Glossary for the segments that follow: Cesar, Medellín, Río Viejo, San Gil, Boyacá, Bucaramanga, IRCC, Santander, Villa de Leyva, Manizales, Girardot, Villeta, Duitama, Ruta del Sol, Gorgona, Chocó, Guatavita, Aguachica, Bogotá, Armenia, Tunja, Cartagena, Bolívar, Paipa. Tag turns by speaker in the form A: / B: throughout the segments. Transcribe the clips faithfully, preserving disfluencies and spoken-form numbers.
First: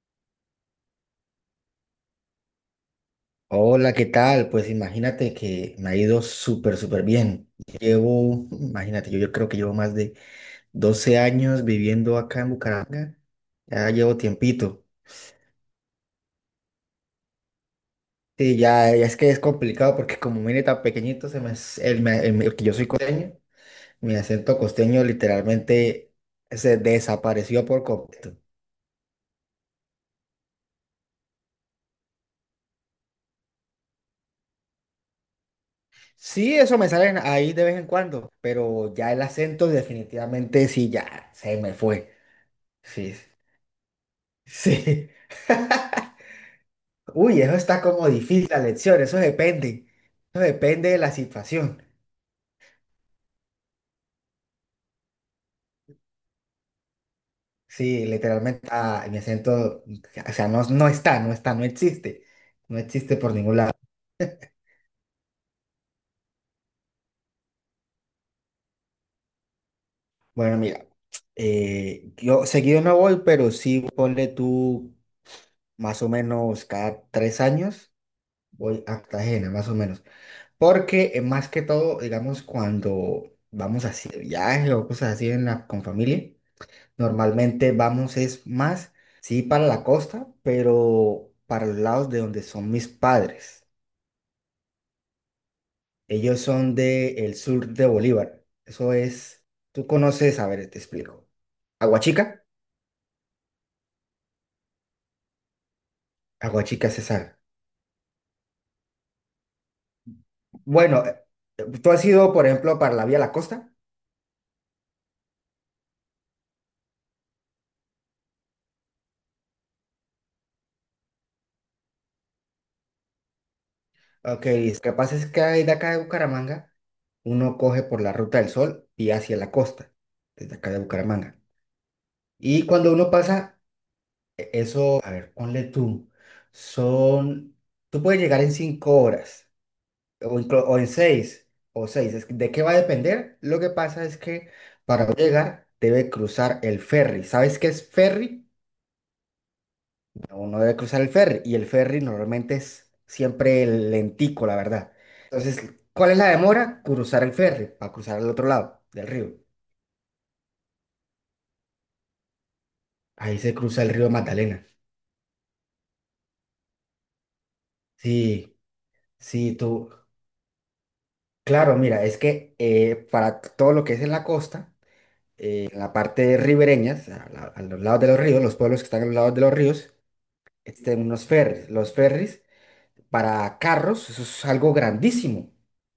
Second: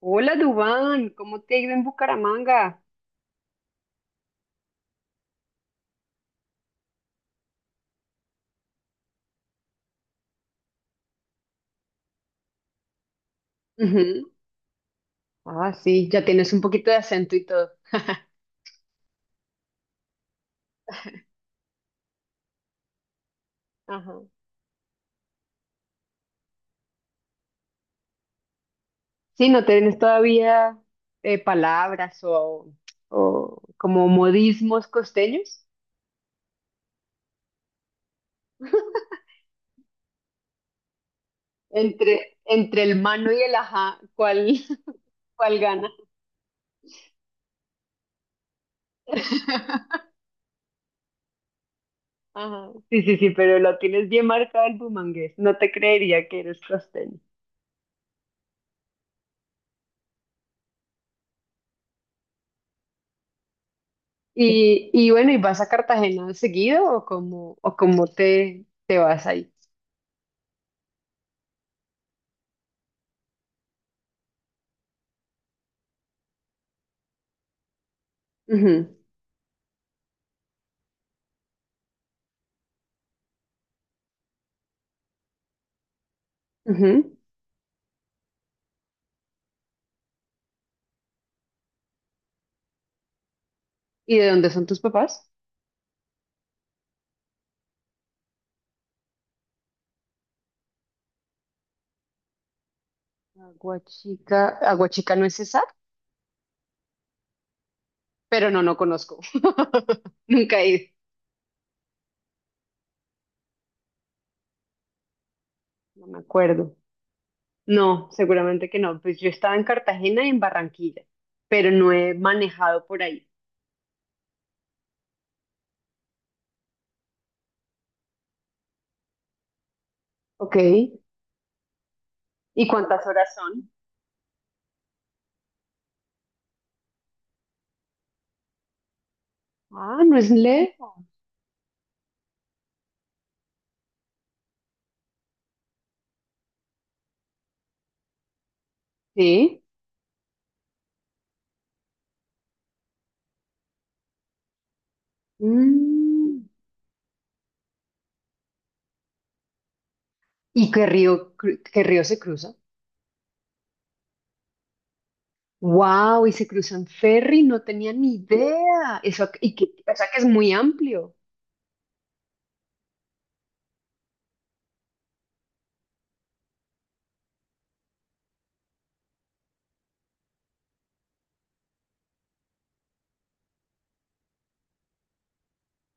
A: Hola, Dubán, ¿cómo te ha ido en Bucaramanga?
B: Hola, ¿qué tal? Pues imagínate que me ha ido súper, súper bien. Llevo, imagínate, yo, yo creo que llevo más de doce años viviendo acá en Bucaramanga. Ya llevo
A: Ujú.
B: tiempito.
A: Ah, sí, ya tienes un poquito de acento y todo.
B: Sí, ya, ya es que es complicado porque como vine tan pequeñito, se me, s- el, me- el me- que yo soy costeño,
A: Ajá.
B: mi acento costeño literalmente se desapareció por completo.
A: Sí, no tienes todavía eh, palabras o, o como modismos costeños.
B: Sí, eso me sale ahí de vez en cuando, pero ya el acento definitivamente sí, ya se me fue.
A: Entre, entre el
B: Sí,
A: mano y el ajá, ¿cuál,
B: sí.
A: cuál gana?
B: Uy, eso está como difícil la lección, eso depende. Eso depende de la situación.
A: Ajá. Sí, sí, sí, pero lo tienes bien marcado el bumangués. No te creería que eres costeño.
B: Sí, literalmente ah, mi acento, o sea, no, no está, no está, no existe. No existe por ningún lado.
A: Y, y bueno, ¿y vas a Cartagena seguido o cómo, o cómo te, te vas ahí?
B: Bueno, mira, eh, yo seguido no voy, pero sí ponle tú más o menos cada tres años voy
A: Ujú.
B: a Cartagena, más o menos. Porque eh, más que todo, digamos, cuando vamos así de viaje o cosas así en la- con familia.
A: Ujú.
B: Normalmente vamos es más, sí, para la costa, pero para los lados de donde son mis padres.
A: ¿Y de dónde son tus papás?
B: Ellos son del sur de Bolívar. Eso es, tú conoces, a ver, te explico. Aguachica,
A: Aguachica, Aguachica no es Cesar,
B: Aguachica, Cesar.
A: pero no, no conozco. Nunca he ido.
B: Bueno, eh, eh, tú has ido, por ejemplo, para la vía La Costa.
A: No me acuerdo. No, seguramente que no. Pues yo estaba en Cartagena y en Barranquilla, pero no he manejado por ahí.
B: Ok, lo que pasa es que de acá de Bucaramanga, uno coge por la Ruta del Sol y hacia la costa,
A: Ok.
B: desde acá de Bucaramanga.
A: ¿Y
B: Y cuando
A: cuántas
B: uno
A: horas
B: pasa
A: son?
B: e-, Eso, a ver, ponle tú. Son, tú puedes llegar en cinco horas,
A: Ah, no es
B: o, inclu- o en
A: lejos.
B: seis, o seis. es que- ¿De qué va a depender? Lo que pasa es que para llegar debe cruzar el ferry. ¿Sabes qué es ferry?
A: Sí.
B: Uno debe cruzar el ferry y el ferry normalmente es siempre lentico, la verdad. Entonces, ¿cuál es la
A: Mm.
B: demora? Cruzar el ferry, para cruzar al otro lado del río.
A: ¿Y qué río, cru- qué río se cruza?
B: Ahí se cruza el río Magdalena.
A: Wow, y se cruzan ferry, no tenía ni
B: Sí,
A: idea. Eso, y
B: sí,
A: que,
B: tú.
A: o sea que es muy amplio.
B: Claro, mira, es que eh, para todo lo que es en la costa, eh, en la parte ribereña, a, la- a los lados de los ríos, los pueblos que están a los lados de los ríos, existen unos ferries. Los ferries para carros, eso es algo grandísimo,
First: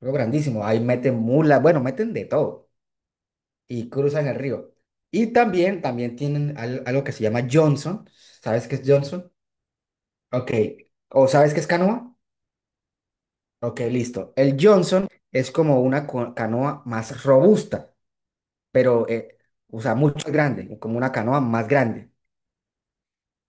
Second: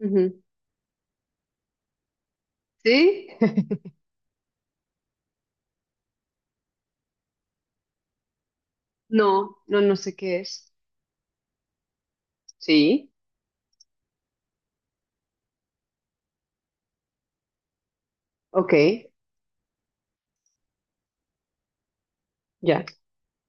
B: algo
A: Ujú.
B: grandísimo. Ahí meten mulas, bueno, meten de todo
A: ¿Sí?
B: y cruzan el río. Y también, también tienen al- algo que se llama Johnson. ¿Sabes qué es Johnson?
A: No, no, no sé qué
B: Ok.
A: es.
B: ¿O sabes qué es canoa?
A: Sí,
B: Ok, listo. El Johnson es como una co- canoa más robusta.
A: ok,
B: Pero, eh, o sea, mucho más grande, como una canoa más grande.
A: ya.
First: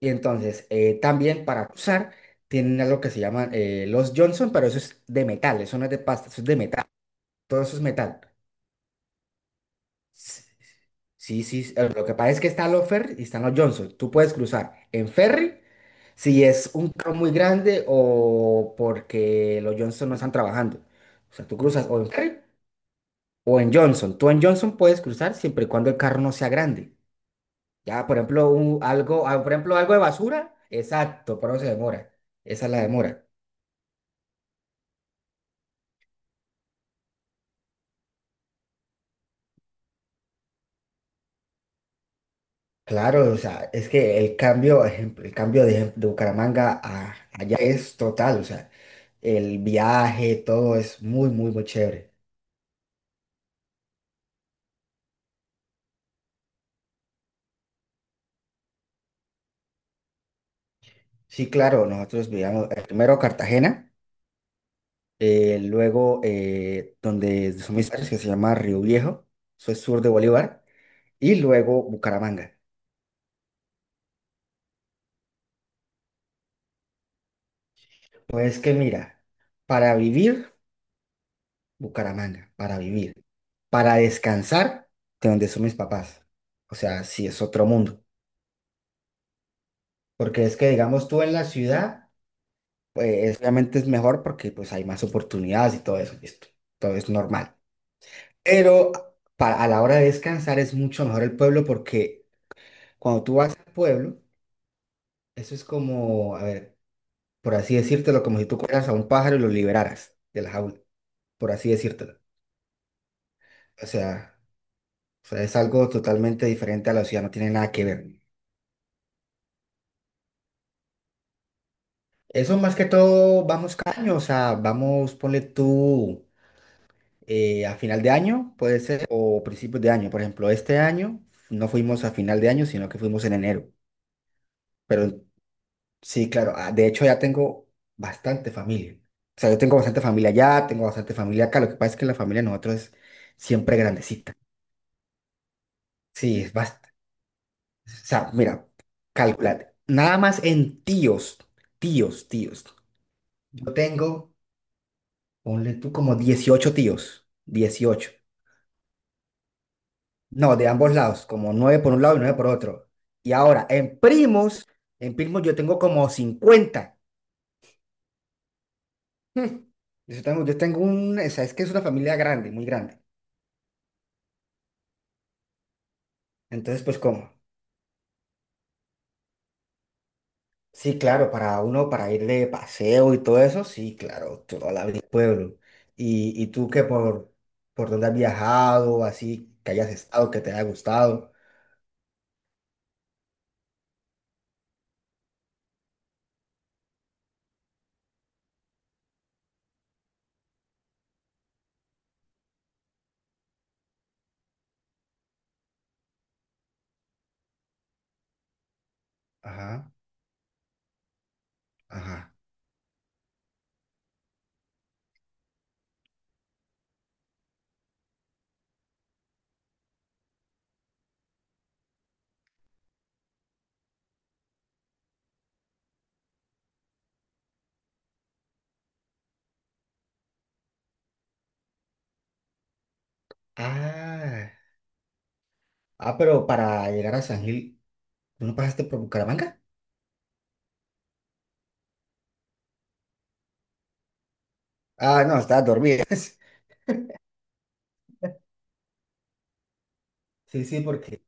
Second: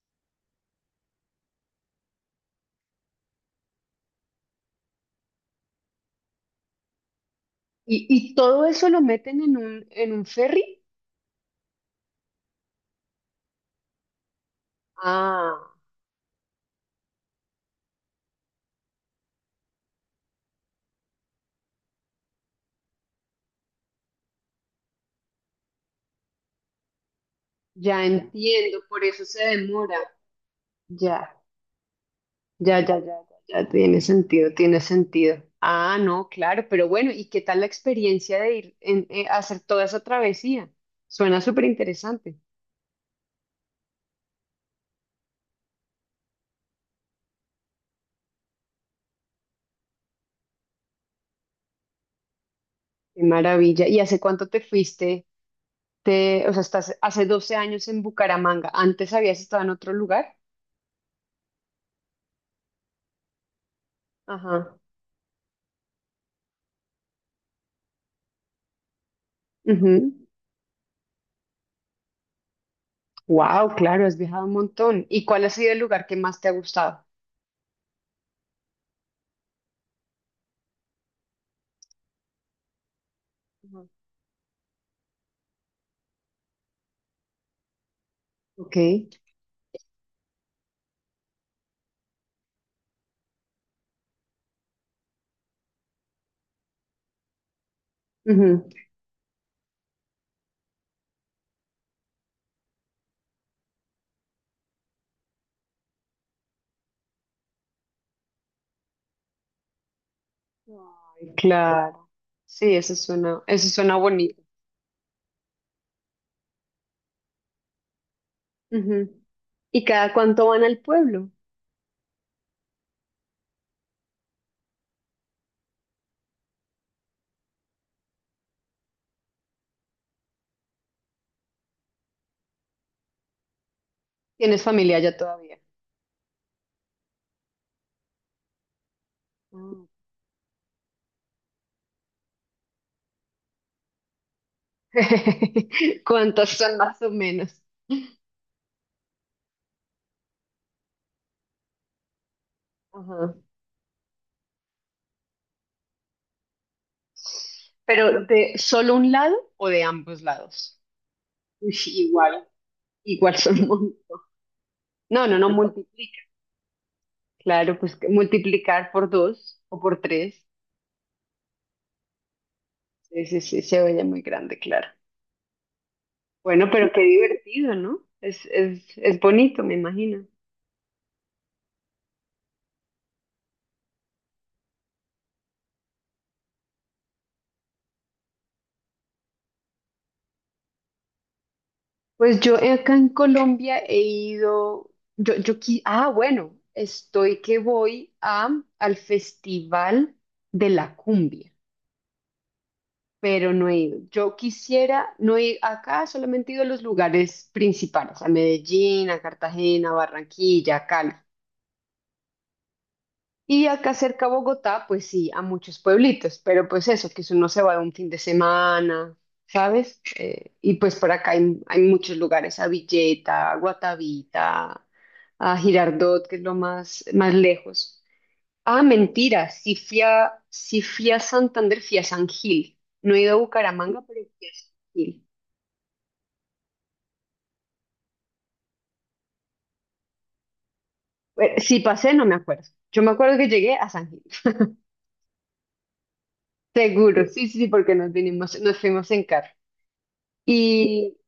B: Y entonces, eh, también para usar, tienen algo que se llaman eh, los Johnson, pero eso es de metal, eso no es de pasta, eso es de metal, todo eso es
A: ¿Y,
B: metal.
A: y todo eso lo meten en un, en un
B: S-
A: ferry?
B: Sí, sí, eh, lo que pasa es que están los ferry y están los Johnson. Tú puedes cruzar en ferry
A: Ah,
B: si es un carro muy grande o porque los Johnson no están trabajando. O sea, tú cruzas o en ferry o en Johnson. Tú en Johnson puedes cruzar siempre y cuando el carro no sea grande.
A: ya
B: Ya, por ejemplo, un-
A: entiendo, por eso
B: algo, ah,
A: se
B: por ejemplo, algo
A: demora.
B: de basura,
A: Ya,
B: exacto, por eso se demora. Esa es
A: ya,
B: la
A: ya, ya, ya,
B: demora.
A: ya, tiene sentido, tiene sentido. Ah, no, claro, pero bueno, ¿y qué tal la experiencia de ir en, eh, hacer toda esa travesía? Suena súper interesante.
B: Claro, o sea, es que el cambio, ejemplo, el cambio de, de Bucaramanga a allá es total, o sea, el viaje, todo es muy, muy, muy chévere.
A: Qué maravilla. ¿Y hace cuánto te fuiste? Te, o sea, estás hace doce años en Bucaramanga. ¿Antes habías estado en otro lugar?
B: Sí, claro, nosotros vivíamos eh, primero Cartagena,
A: Ajá.
B: eh, luego eh, donde son mis padres, que se llama Río Viejo, eso es sur de
A: Ujú.
B: Bolívar, y luego Bucaramanga.
A: Wow, claro, has viajado un montón. ¿Y cuál ha sido el lugar que más te ha gustado?
B: Pues que mira, para vivir, Bucaramanga, para vivir.
A: Ujú.
B: Para descansar, de donde son mis papás. O sea, sí, es otro mundo.
A: Ok.
B: Porque es que, digamos, tú en la ciudad, pues obviamente es mejor porque pues hay más oportunidades y todo eso, listo. Todo es normal.
A: Ujú.
B: Pero para, a la hora de descansar es mucho mejor el pueblo porque cuando tú vas al pueblo, eso es como, a ver, por así decírtelo, como si tú cogieras a un pájaro y lo liberaras de la jaula,
A: Ay,
B: por así
A: claro.
B: decírtelo.
A: Sí, eso suena, eso
B: O
A: suena
B: sea,
A: bonito.
B: o sea, es algo totalmente diferente a la ciudad, no tiene nada que ver.
A: Ujú. ¿Y cada cuánto van al pueblo?
B: Eso más que todo vamos cada año, o sea, vamos, ponle tú eh, a final de año, puede ser, o principios de año. Por ejemplo, este año no fuimos a final de año, sino que fuimos en enero.
A: ¿Tienes familia
B: Pero
A: ya todavía?
B: sí, claro, ah, de hecho ya tengo bastante familia. O sea, yo tengo
A: Ah,
B: bastante familia allá, tengo bastante familia acá. Lo que pasa es que la familia de nosotros es siempre grandecita. Sí,
A: ¿Cuántas
B: es
A: son
B: bastante.
A: más o menos?
B: O sea, mira, calculate. Nada más en tíos, tíos, tíos.
A: Ajá.
B: Yo tengo. Ponle tú como dieciocho tíos. Dieciocho.
A: ¿Pero de solo un lado o de ambos
B: No, de
A: lados?
B: ambos lados, como
A: Uy,
B: nueve por un lado y nueve
A: igual,
B: por otro. Y
A: igual son.
B: ahora,
A: un mon-
B: en primos, en
A: No, no,
B: primos
A: no,
B: yo tengo como
A: multiplica.
B: cincuenta.
A: Claro, pues que multiplicar por dos o por
B: Yo tengo,
A: tres.
B: yo tengo un, o sea, es que es una familia grande, muy grande.
A: Sí, sí, sí, se oye muy grande, claro. Bueno,
B: Entonces,
A: pero
B: pues,
A: qué
B: ¿cómo?
A: divertido, ¿no? Es, es, es bonito, me imagino.
B: Sí, claro, para uno, para ir de paseo y todo eso, sí, claro, toda la vida pueblo. Y, y tú que por, por dónde has viajado, así, que hayas estado, que te haya gustado.
A: Pues yo acá en Colombia he ido, yo, yo, qui- ah, bueno, estoy que voy a, al Festival de la Cumbia, pero no he ido. Yo quisiera, no he, acá solamente he ido a los lugares principales, a Medellín, a
B: Ajá,
A: Cartagena, Barranquilla, Cali.
B: ajá.
A: Y acá cerca a Bogotá, pues sí, a muchos pueblitos, pero pues eso, que si uno se va de un fin de semana, ¿sabes? Eh, y pues por acá hay, hay muchos lugares, a Villeta, a Guatavita, a Girardot, que es lo más, más lejos. Ah, mentira, sí fui a, sí fui a Santander, fui a San Gil. No he ido a Bucaramanga, pero fui
B: Ah,
A: a San Gil.
B: ah, pero para llegar a San Gil, ¿tú no pasaste por Bucaramanga?
A: Bueno, si pasé, no me acuerdo. Yo me acuerdo que llegué a San Gil.
B: Ah, no, estabas dormida.
A: Seguro, sí, sí, sí, porque nos vinimos, nos fuimos en carro.
B: Sí, sí,
A: y
B: porque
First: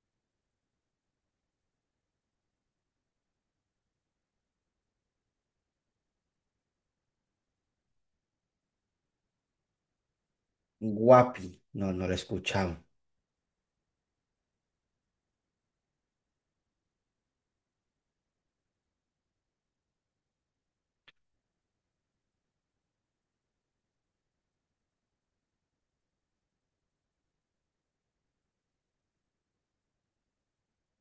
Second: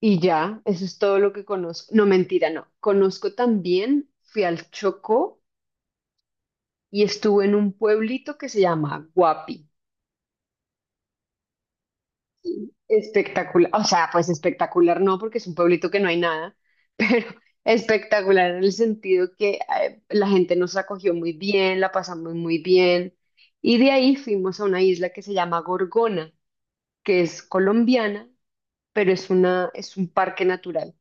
A: Y ya, eso es todo lo que conozco. No, mentira, no. Conozco también, fui al Chocó y estuve en un pueblito que se llama Guapi.
B: Guapi, no, no lo he escuchado.
A: Espectacular, o sea, pues espectacular no, porque es un pueblito que no hay nada, pero espectacular en el sentido que eh, la gente nos acogió muy bien, la pasamos muy bien. Y de ahí fuimos a una isla que se llama Gorgona, que es colombiana, pero es una, es un parque natural.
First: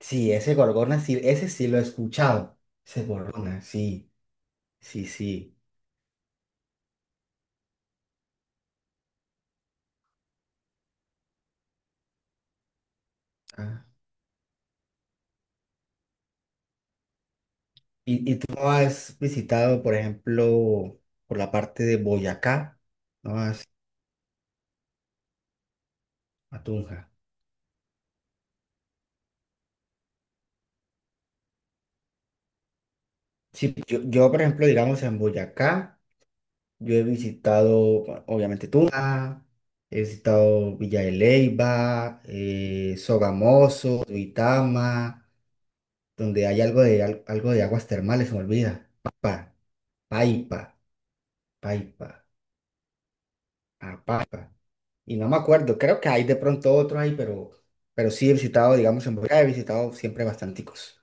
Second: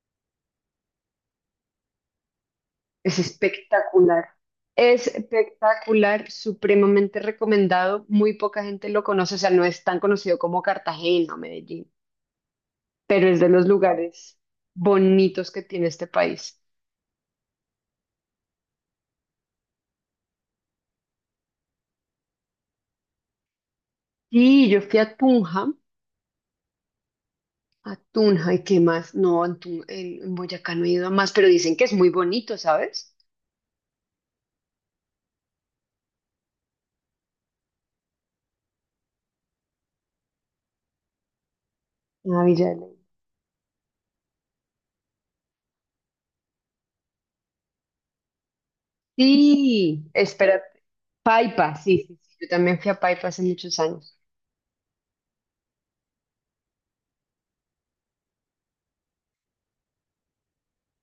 B: Sí, ese Gorgona, sí, ese sí lo he escuchado. Ese
A: Es
B: Gorgona, sí,
A: espectacular. Es
B: sí, sí.
A: espectacular, supremamente recomendado. Muy poca gente lo conoce, o sea, no es tan conocido como Cartagena o Medellín, pero es de los
B: Ah.
A: lugares bonitos que tiene este país.
B: ¿Y, y tú no has visitado, por ejemplo, por la parte de Boyacá? No has
A: Y yo fui a Tunja,
B: a Tunja.
A: a Tunja, ¿y qué más? No, en, Tun- en- en Boyacá no he ido a más, pero dicen que es muy bonito, ¿sabes?
B: Sí, yo, yo, por ejemplo, digamos, en Boyacá, yo he visitado, bueno, obviamente, Tunja. He visitado Villa de Leyva,
A: Ah, Villa de Leyva.
B: eh, Sogamoso, Duitama, donde hay algo de, al- algo de aguas termales, se me olvida. Paipa,
A: Sí,
B: Paipa,
A: espérate. Paipa, sí,
B: Paipa,
A: sí, sí. Yo también fui a Paipa hace muchos
B: ah,
A: años.
B: Paipa. Y no me acuerdo, creo que hay de pronto otro ahí, pero, pero sí he visitado, digamos, en Bogotá he visitado siempre bastanticos.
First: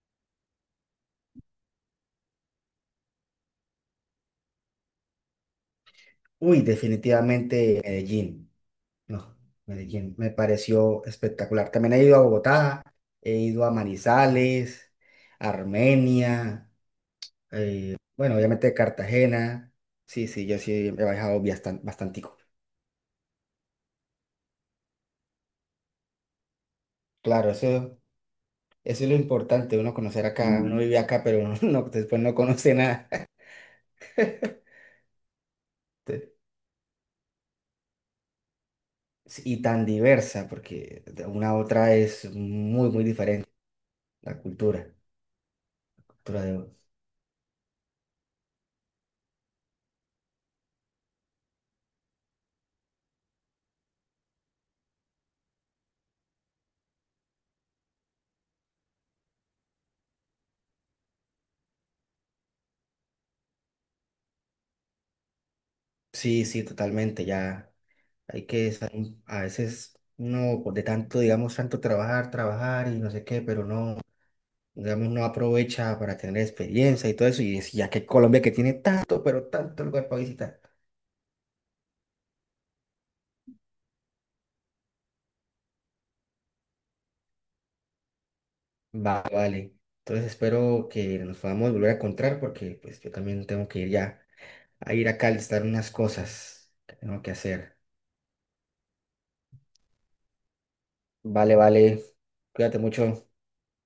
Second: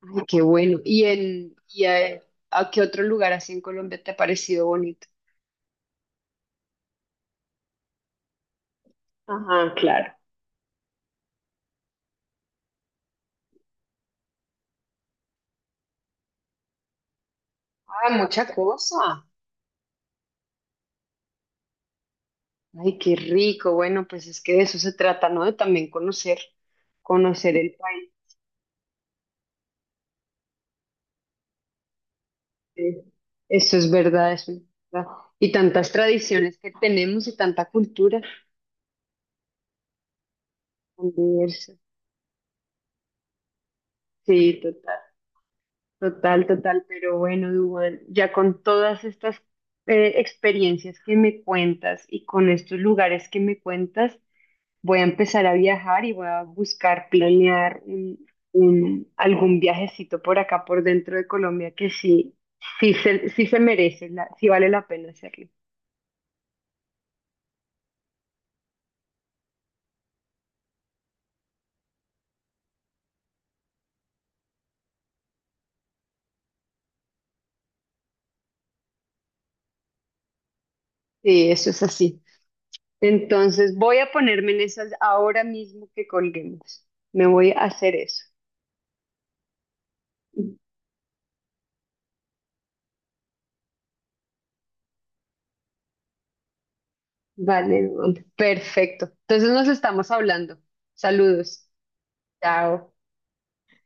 A: Ay, qué bueno. ¿Y, en, y a, ¿a qué otro lugar así en Colombia te ha parecido bonito?
B: Uy, definitivamente Medellín, no,
A: Ajá, claro.
B: Medellín me pareció espectacular. También he ido a Bogotá, he ido a Manizales, Armenia. Eh,
A: Ah,
B: bueno,
A: mucha
B: obviamente
A: cosa.
B: Cartagena. Sí, sí, yo sí he viajado bastan- bastantico.
A: Ay, qué rico. Bueno, pues es que de eso se trata, ¿no? De también conocer,
B: Claro,
A: conocer el
B: eso,
A: país.
B: eso es lo importante, uno conocer acá. Uno Mm, vive acá, pero uno no- después no conoce
A: Eh,
B: nada.
A: Eso es verdad, eso es verdad. Y tantas
B: Te-
A: tradiciones que tenemos y tanta cultura
B: Y tan diversa, porque
A: tan
B: de una a
A: diversa.
B: otra es muy, muy diferente la
A: Sí,
B: cultura.
A: total,
B: cultura
A: total,
B: de-
A: total. Pero bueno, Dubán, ya con todas estas eh, experiencias que me cuentas y con estos lugares que me cuentas, voy a empezar a viajar y voy a buscar planear un, un- algún viajecito por acá, por dentro de Colombia, que sí, sí se, sí se merece, la- sí vale la pena hacerlo.
B: Sí, sí, totalmente. Ya hay que, sa- a veces, no, de tanto, digamos, tanto trabajar, trabajar y no sé qué, pero no. Digamos, no aprovecha para tener experiencia y todo eso, y es- ya que Colombia que tiene tanto, pero tanto lugar para visitar.
A: Sí, eso es así. Entonces voy a ponerme en esas ahora mismo que colguemos. Me voy a hacer eso.
B: Vale, vale. Entonces espero que nos podamos volver a encontrar porque pues yo también tengo que ir ya a ir acá a listar unas cosas que tengo que hacer.
A: Vale, vale. Perfecto. Entonces nos estamos hablando.
B: Vale,
A: Saludos.
B: vale. Cuídate
A: Chao.
B: mucho.